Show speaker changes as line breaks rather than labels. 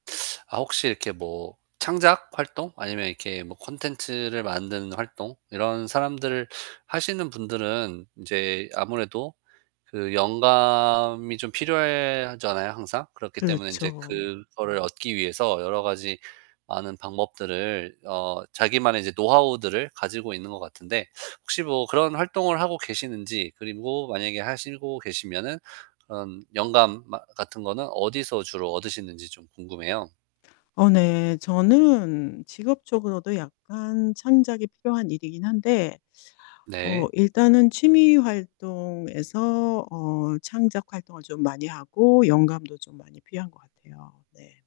아 혹시 이렇게 뭐 창작 활동, 아니면 이렇게 뭐 콘텐츠를 만드는 활동, 이런 사람들 하시는 분들은 인제 아무래도 그 영감이 좀 필요해 하잖아요, 항상. 그렇기 때문에 인제
그렇죠.
그거를 얻기 위해서 여러 가지 많은 방법들을 어 자기만의 이제 노하우들을 가지고 있는 것 같은데 혹시 뭐 그런 활동을 하고 계시는지 그리고 만약에 하시고 계시면은 그런 영감 마 같은 거는 어디서 주로 얻으시는지 좀 궁금해요.
어 네. 저는 직업적으로도 약간 창작이 필요한 일이긴 한데 어
네.
일단은 취미 활동에서 어 창작 활동을 좀 많이 하고 영감도 좀 많이 필요한 것 같아요. 네.